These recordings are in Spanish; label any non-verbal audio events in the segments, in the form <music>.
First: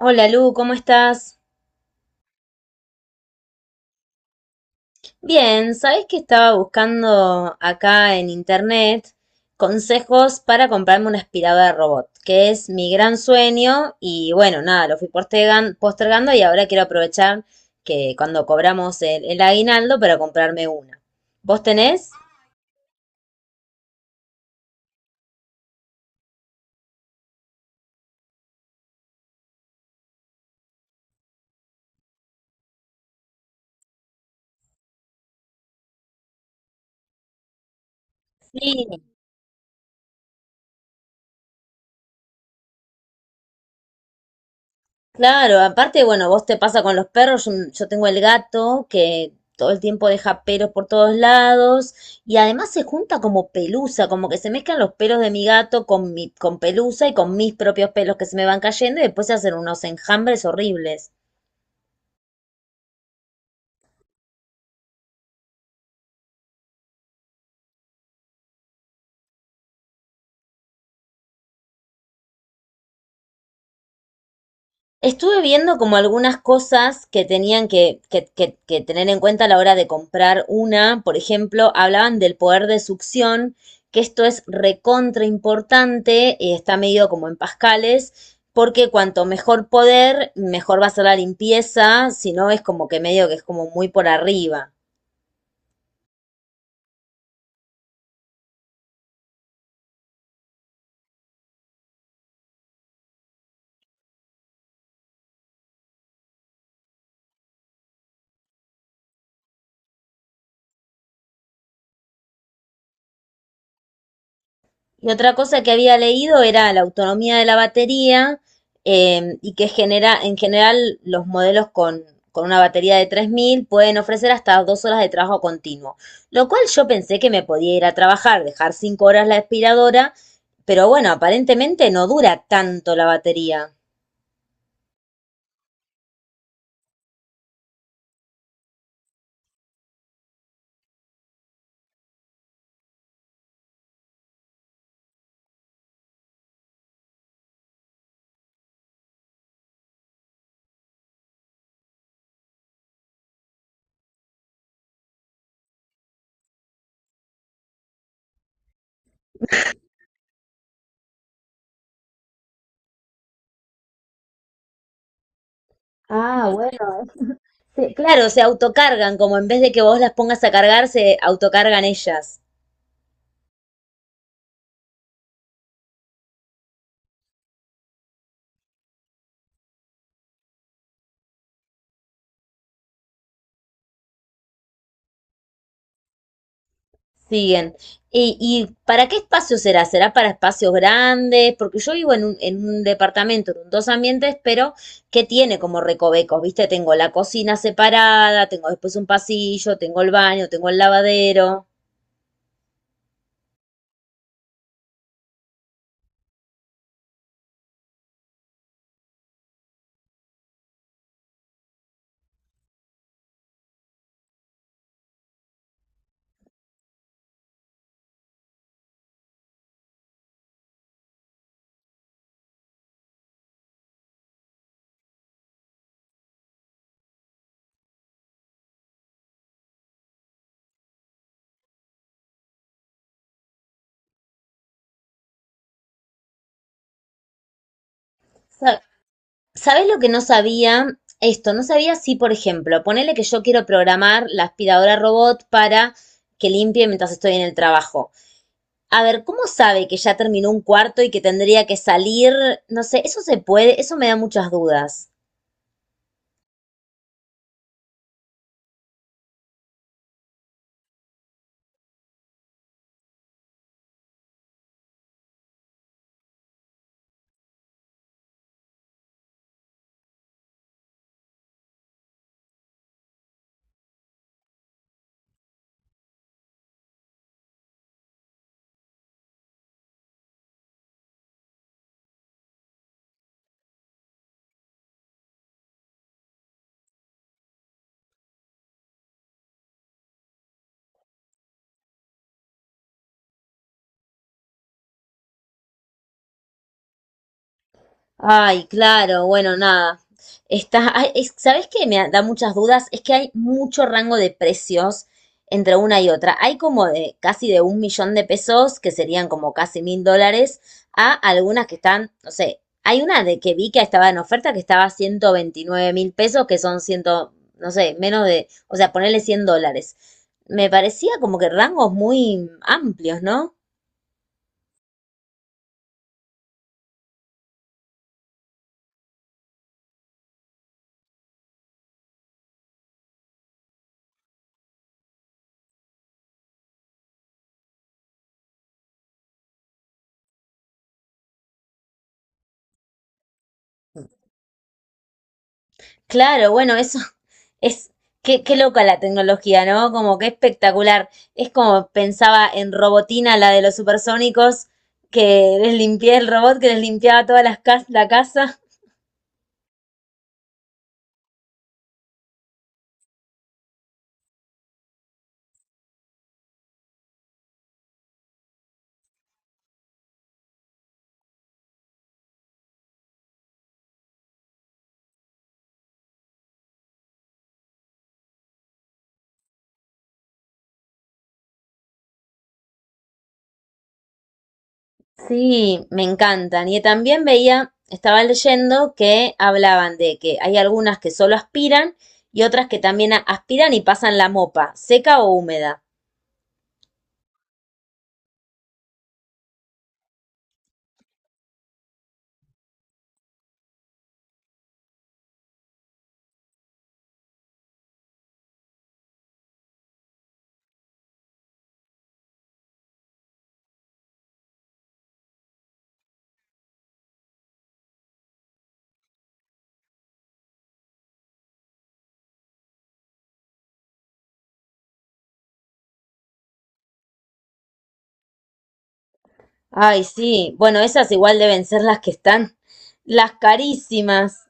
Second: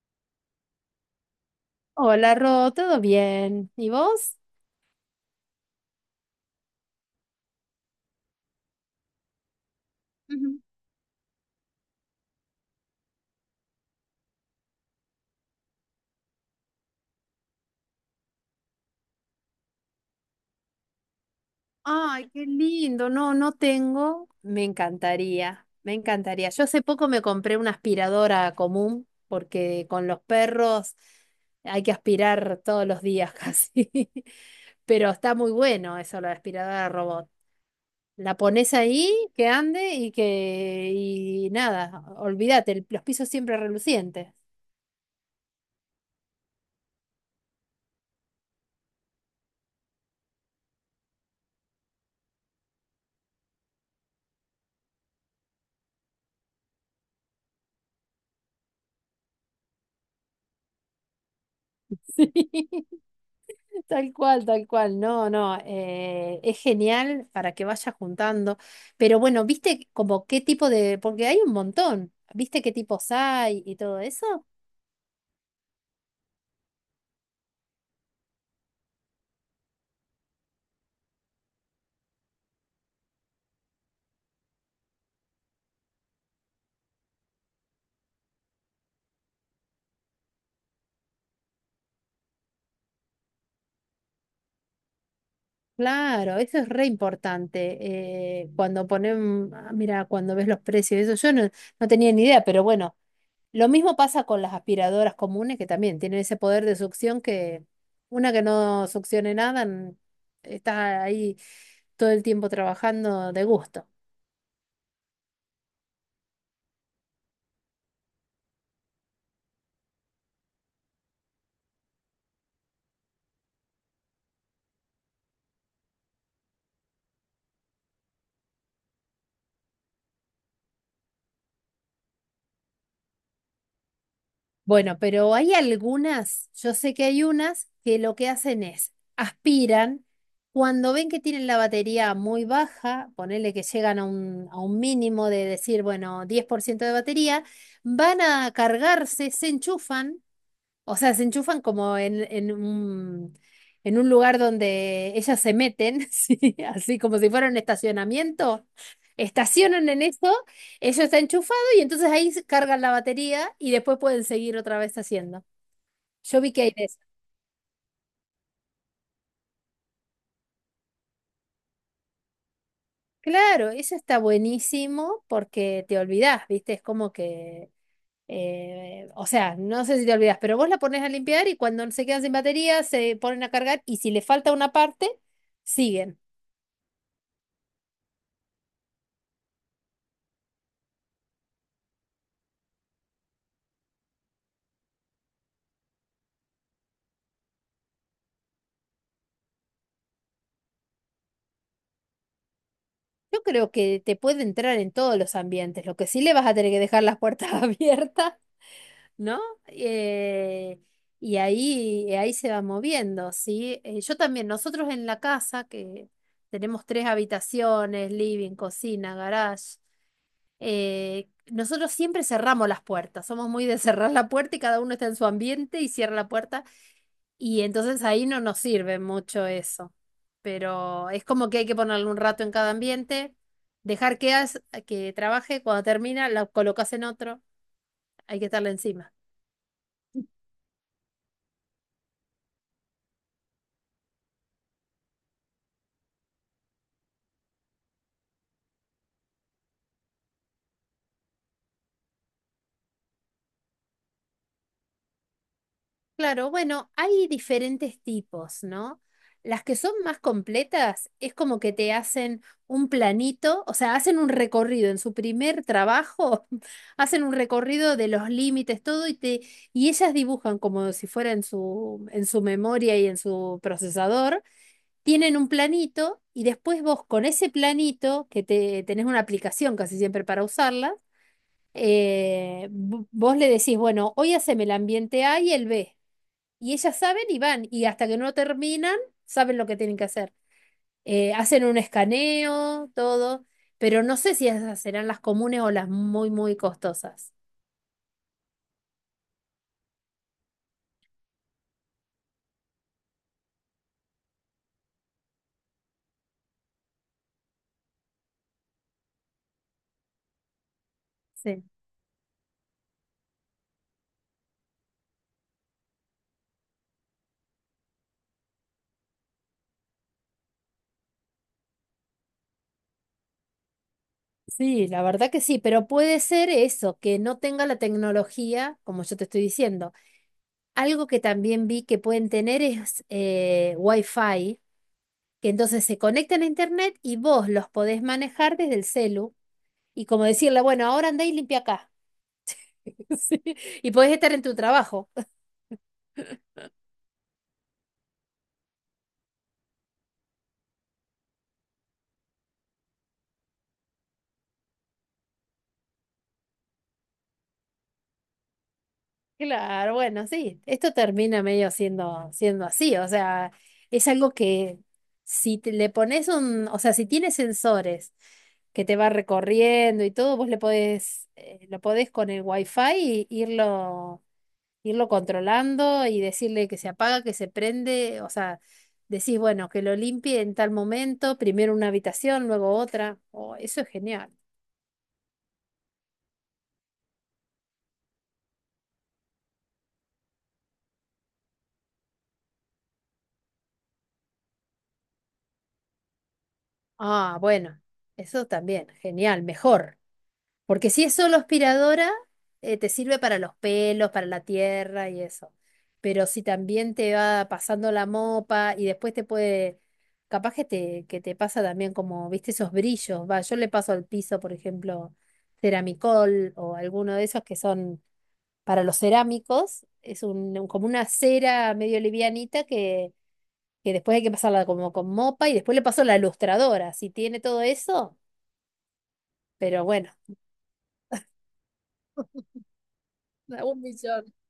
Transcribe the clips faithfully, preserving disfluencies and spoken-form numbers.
Hola Lu, ¿cómo estás? Hola, Ro, ¿todo bien? ¿Y vos? Bien, ¿sabés que estaba buscando acá en internet consejos Ujú. para comprarme una aspiradora de robot, que es mi gran sueño y bueno, nada, lo fui postergan- postergando y ahora quiero aprovechar que cuando cobramos el, el aguinaldo para comprarme una. ¿Vos tenés? Ay, qué lindo. No, no tengo. Me encantaría, me encantaría. Yo hace poco me compré una aspiradora común porque con los perros hay que aspirar todos los días casi. <laughs> Pero está muy bueno eso, la aspiradora robot. La pones Sí, ahí, que ande y que... Y nada, olvídate, el- los pisos siempre relucientes. claro, aparte, bueno, vos te pasa con los perros, yo, yo tengo el gato que todo el tiempo deja pelos por todos lados y además se junta como pelusa, como que se mezclan los pelos de mi gato con mi, con pelusa y con mis propios pelos que se me van cayendo y después se hacen unos enjambres horribles. <laughs> Sí. Tal cual, tal cual. No, no, eh, es genial para que vayas juntando. Pero bueno, ¿viste como qué tipo de...? Porque hay un montón. ¿Viste qué tipos hay y todo eso? Estuve viendo como algunas cosas que tenían que, que- que- que tener en cuenta a la hora de comprar una. Por ejemplo, hablaban del poder de succión, que esto es recontra importante, eh, está medido como en pascales, porque cuanto mejor poder, mejor va a ser la limpieza, si no es como que medio que es como muy por arriba. Claro, eso es re importante. Eh, cuando ponen... Ah, mira, cuando ves los precios, eso yo no, no tenía ni idea, pero bueno, lo mismo pasa con las aspiradoras comunes que también tienen ese poder de succión que una que no succione nada n- está ahí todo el tiempo trabajando de gusto. Y otra cosa que había leído era la autonomía de la batería eh, y que genera, en general los modelos con, con una batería de tres mil pueden ofrecer hasta dos horas de trabajo continuo, lo cual yo pensé que me podía ir a trabajar, dejar cinco horas la aspiradora, pero bueno, aparentemente no dura tanto la batería. Bueno, pero hay algunas, yo sé que hay unas que lo que hacen es aspiran, cuando ven que tienen la batería muy baja, ponele que llegan a un, a un mínimo de decir, bueno, diez por ciento de batería, van a cargarse, se enchufan, o sea, se enchufan como en, en un, en un lugar donde ellas se meten, <laughs> ¿sí? Así como si fuera un estacionamiento. Estacionan en eso, ellos está enchufado y entonces ahí se cargan la batería y después pueden seguir otra vez haciendo. Yo Ah, vi que hay de eso. bueno. Sí, claro, se autocargan, como en vez de que vos las pongas a cargar, se autocargan ellas. Claro, eso está buenísimo porque te olvidás, ¿viste? Es como que, eh, o sea, no sé si te olvidás, pero vos la pones a limpiar y cuando se quedan sin batería se ponen a cargar y si le falta una parte, siguen. Siguen. ¿Y, y para qué espacio será? ¿Será para espacios grandes? Porque yo vivo en un, en un departamento, en dos ambientes, pero que tiene como recovecos, ¿viste? Tengo la cocina separada, tengo después un pasillo, tengo el baño, tengo el lavadero. Yo creo que te puede entrar en todos los ambientes, lo que sí le vas a tener que dejar las puertas <laughs> abiertas, ¿no? Eh, y ahí, ahí se va moviendo, ¿sí? Eh, yo también, nosotros en la casa, que tenemos tres habitaciones, living, cocina, garage, eh, nosotros siempre cerramos las puertas, somos muy de cerrar la puerta y cada uno está en su ambiente y cierra la puerta y entonces ahí no nos sirve mucho eso. Pero es como que hay que ponerle un rato en cada ambiente, dejar que, haz- que trabaje, cuando termina la colocas en otro, hay que estarle Sa- encima. ¿Sabés lo que no sabía? Esto, no sabía si, por ejemplo, ponele que yo quiero programar la aspiradora robot para que limpie mientras estoy en el trabajo. A ver, ¿cómo sabe que ya terminó un cuarto y que tendría que salir? No sé, eso se puede, eso me da muchas dudas. Claro, bueno, hay diferentes tipos, ¿no? Las que son más completas es como que te hacen un planito, o sea, hacen un recorrido en su primer trabajo, <laughs> hacen un recorrido de los límites, todo, y te, y ellas dibujan como si fuera en su, en su memoria y en su procesador tienen un planito y después vos con ese planito, que te, tenés una aplicación casi siempre para usarla, eh, vo- vos le decís, bueno, hoy haceme el ambiente A y el B. Y ellas saben y van, y hasta que no terminan, saben lo que tienen que hacer. Eh, hacen un escaneo, todo, pero no sé si esas serán las comunes o las muy, muy costosas. Ay, claro, bueno, nada. Está, ay, es- ¿sabés qué me da muchas dudas? Es que hay mucho rango de precios entre una y otra. Hay como de casi de un millón de pesos, que serían como casi mil dólares, a Sí. algunas que están, no sé, hay una de que vi que estaba en oferta que estaba a ciento veintinueve mil pesos, que son ciento, no sé, menos de, o sea, ponerle cien dólares. Me parecía como que rangos muy amplios, ¿no? Sí, la verdad que sí, pero puede ser eso, que no tenga la tecnología, como yo te estoy diciendo. Algo que también vi que pueden tener es eh, Wi-Fi, que entonces se conectan a internet y vos los podés manejar desde el celu y como decirle, bueno, ahora andá y limpia acá. <laughs> Sí, y podés estar en tu trabajo. <laughs> Claro, bueno, eso <laughs> es, qué, qué loca la tecnología, ¿no? Como que espectacular. Es como pensaba en Robotina, la de los Supersónicos, que les limpié el robot, que les limpiaba todas las cas- la casa. Claro, bueno, sí, esto termina medio siendo, siendo así, o sea, es algo que si te- le pones un, o sea, si tienes sensores que te va recorriendo y todo, vos le podés, eh, lo podés con el Wi-Fi y irlo irlo controlando y decirle que se apaga, que se prende, o sea, decís, bueno, que lo limpie en tal momento, primero una habitación, luego otra. Oh, eso es genial. Sí, me encantan. Y también veía, estaba leyendo que hablaban de que hay algunas que solo aspiran y otras que también a- aspiran y pasan la mopa, seca o húmeda. Ah, bueno, eso también, genial, mejor. Porque si es solo aspiradora, eh, te sirve para los pelos, para la tierra y eso. Pero si también te va pasando la mopa y después te puede, capaz que te, que te pasa también como, viste, esos brillos. Va, yo le paso al piso, por ejemplo, ceramicol o alguno de esos que son para los cerámicos. Es un, un- como una cera medio livianita que, que después hay que pasarla como con mopa y después le paso la lustradora. Si tiene todo eso, pero Ay, bueno, sí, bueno, esas igual deben ser las que están, las <laughs> un millón. carísimas.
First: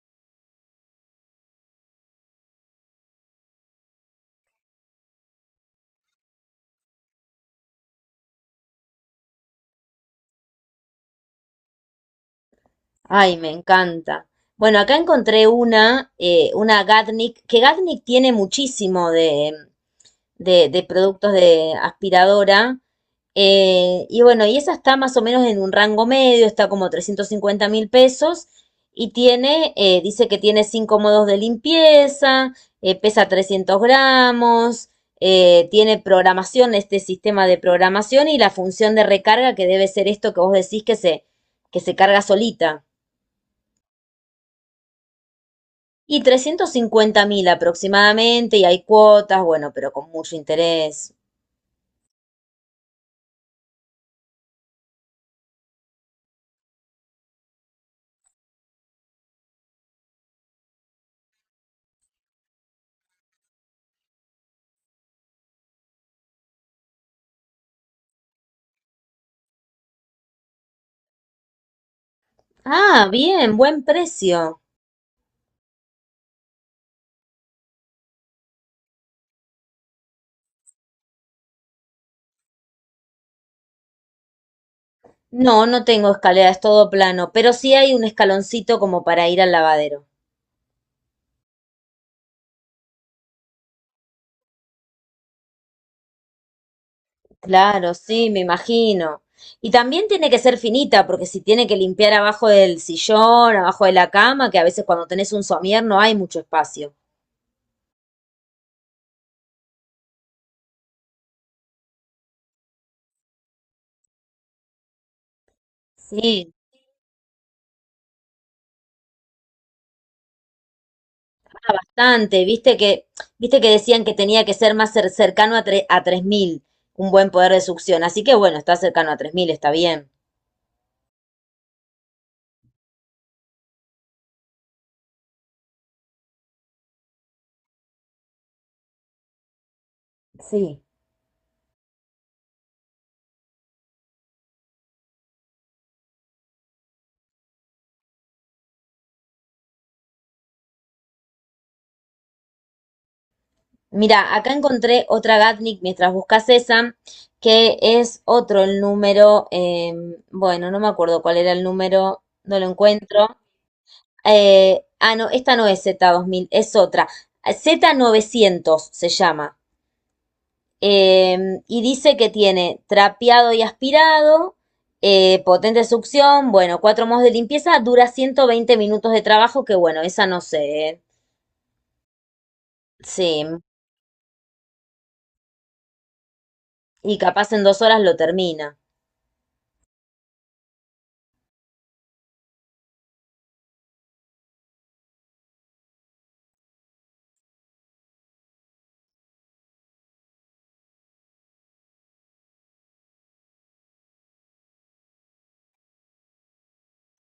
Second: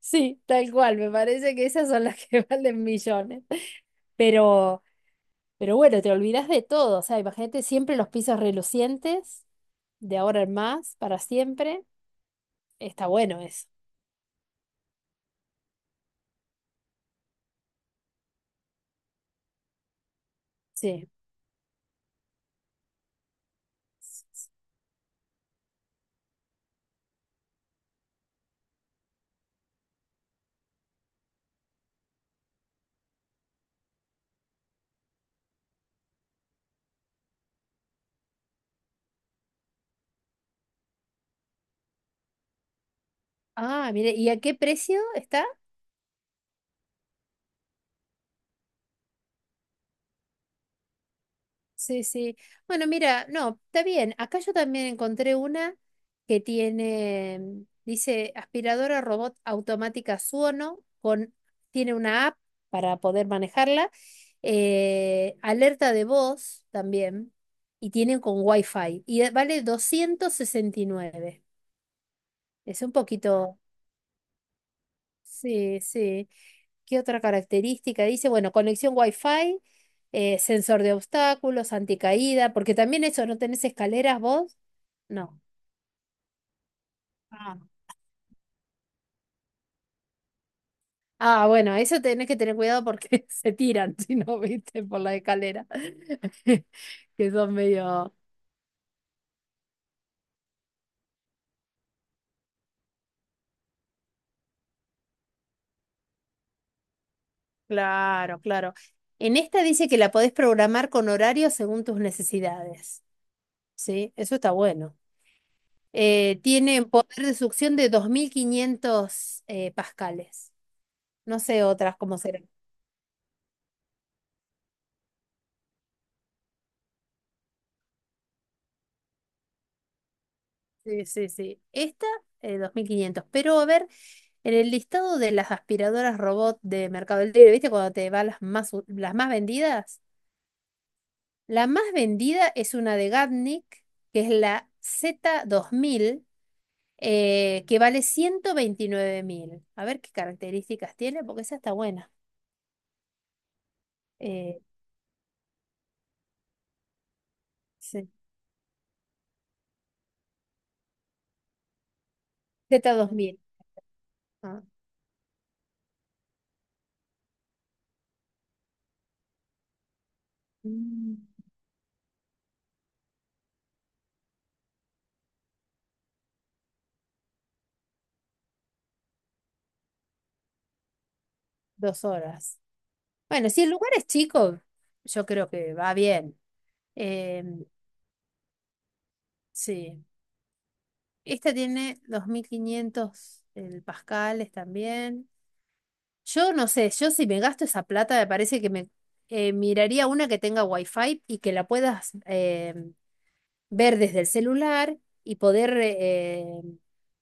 Sí, tal cual, me parece que esas son las que <laughs> valen millones. Pero, pero bueno, te olvidas de todo, o sea, imagínate siempre los pisos relucientes, de ahora en más, para siempre. Está Ay, bueno me eso. encanta. Bueno, acá encontré una, eh, una Gatnik, que Gatnik tiene muchísimo de, de- de Sí. productos de aspiradora. eh, y bueno, y esa está más o menos en un rango medio, está como trescientos cincuenta mil pesos. Y tiene, eh, dice que tiene cinco modos de limpieza, eh, pesa trescientos gramos, eh, tiene programación, este sistema de programación y la función de recarga que debe ser esto que vos decís que se, que se, carga solita. Ah, mire, ¿y a qué precio está? Y trescientos cincuenta mil aproximadamente, y hay cuotas, bueno, pero con mucho interés. Sí, sí. Bueno, mira, no, está bien. Acá yo también encontré una que tiene, mm, dice aspiradora robot automática Suono, con, tiene una app para poder manejarla, eh, alerta de voz también, y tiene con Wi-Fi, y eh, vale doscientos sesenta y nueve. Es un Ah, bien, poquito. buen precio. Sí, sí. ¿Qué otra característica? Dice, bueno, conexión Wi-Fi, eh, sensor de obstáculos, anticaída, porque también eso, ¿no tenés escaleras vos? No. No, no tengo escalera, es todo plano, pero Ah. sí hay un escaloncito como para ir al lavadero. Ah, bueno, eso tenés que tener cuidado porque <laughs> se tiran, si no, viste, por la escalera. <laughs> Que son Claro, medio... sí, me imagino. Y también tiene que ser finita, porque si tiene que limpiar abajo del sillón, abajo de la cama, que a veces cuando tenés un somier no hay mucho espacio. Claro, claro. En esta dice que la podés programar con horario según tus necesidades. Sí, eso está bueno. Eh, Sí, Tiene poder de succión de dos mil quinientos eh, pascales. No sé otras cómo bastante, serán. viste que, viste que decían que tenía que ser más cer- cercano a, tre- a tres mil un buen poder de succión, así que bueno, está cercano a tres mil está bien. Sí, sí, sí. Esta, eh, dos mil quinientos. Pero a ver, en el listado de las aspiradoras robot de Mercado Libre, ¿viste? Cuando te va las más, u- las más vendidas. Sí. La más vendida es una de Gatnik, que es la Z dos mil, eh, que vale ciento veintinueve mil. A ver qué características tiene, porque esa está buena. Mira, acá Eh, encontré otra Gatnik mientras buscas esa, que sí. es otro el número, eh, bueno, no me acuerdo cuál era el número, no lo encuentro. Z dos mil. Ah, Eh, ah, no, esta no es z dos mil, es otra. Z novecientos se llama. mm, Eh, y dice que tiene trapeado y aspirado, eh, potente succión, bueno, cuatro modos de limpieza, dura ciento veinte minutos de trabajo, que bueno, esa no sé, ¿eh? dos horas. Sí, Bueno, si el lugar es chico, yo creo que va bien. y Eh, capaz en dos horas lo termina. sí. Esta tiene dos mil quinientos el pascales también. Yo no sé, yo si me gasto esa plata me parece que me eh, miraría una que tenga wifi y que la puedas eh, ver desde el celular y poder, eh,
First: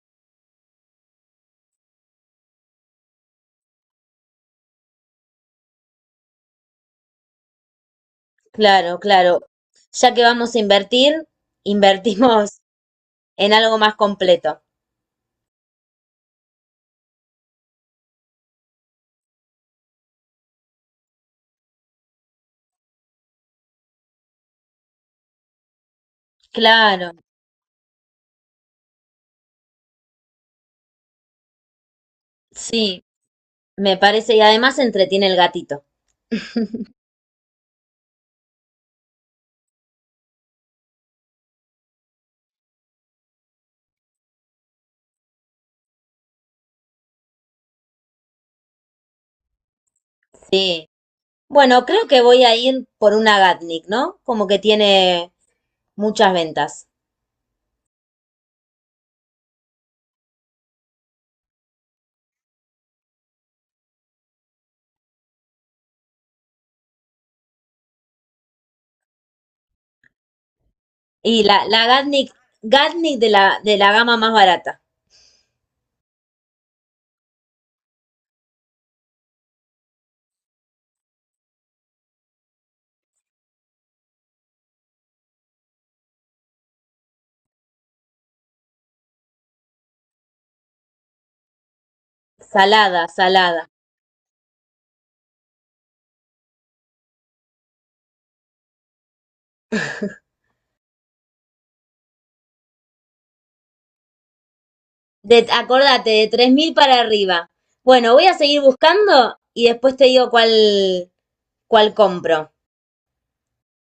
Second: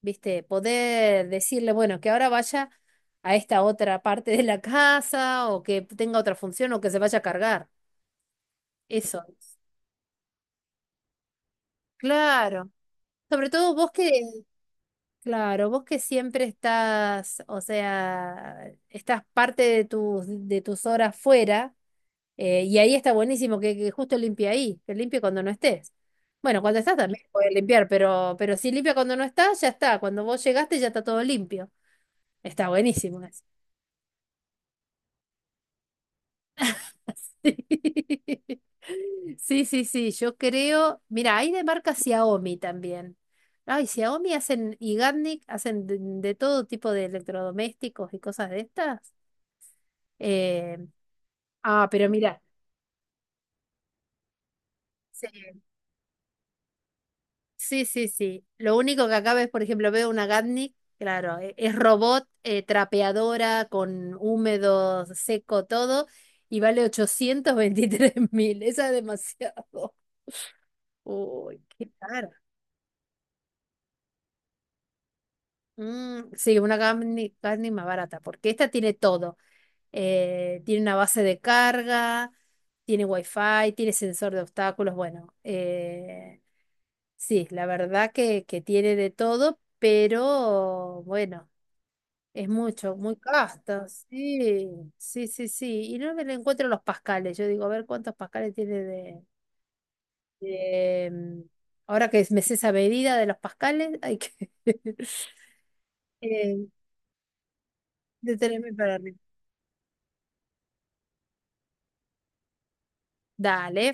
viste, poder decirle, bueno, que ahora vaya a esta otra parte de la casa o que tenga otra función o que se vaya a cargar. Claro, Eso. claro. Ya que vamos a invertir, invertimos Claro. <laughs> Sobre en todo algo vos más que... completo. Claro, vos que siempre estás, o sea, estás parte de tus, de tus horas fuera, eh, y ahí está buenísimo que, que justo limpie ahí, que limpie cuando no estés. Bueno, cuando estás Claro, también puedes limpiar, pero, pero si limpia cuando no estás, ya está. Cuando vos llegaste ya está todo limpio. Está sí, buenísimo eso. me parece, y además se entretiene el gatito. <laughs> Sí, sí, sí, sí, yo creo. Mira, hay de marca Xiaomi también. Ay, Xiaomi hacen, y Garnic hacen de de todo tipo de electrodomésticos y cosas de estas. Eh, Sí. Bueno, ah, creo pero que mira, voy a ir por una Gatnik, ¿no? Como que sí, tiene muchas ventas. sí, sí, sí. Lo único que acá ves, por ejemplo, veo una Gatnik, claro, e- es robot, eh, trapeadora, con húmedo, seco, todo, y vale ochocientos veintitrés mil. <laughs> Esa es demasiado. Y la, Uy, la qué cara. Gatnik, Gatnik de la, de la gama más barata. Mm, sí, una Gatnik, Gatnik más barata, porque esta tiene todo. Eh, tiene una base de carga, tiene wifi, tiene sensor de obstáculos, bueno. eh, Sí, la verdad que, que tiene de todo, pero bueno, es mucho, Salada, muy salada. casta. Sí, sí, sí, sí. Y no me le encuentro los pascales. Yo digo, a ver cuántos pascales tiene de, de, mm, ahora que me sé esa medida de los pascales, hay que <laughs> De, acordate, de tres eh, mil para arriba. Bueno, voy a seguir detenerme para arriba. buscando y después te digo cuál, cuál compro. Dale.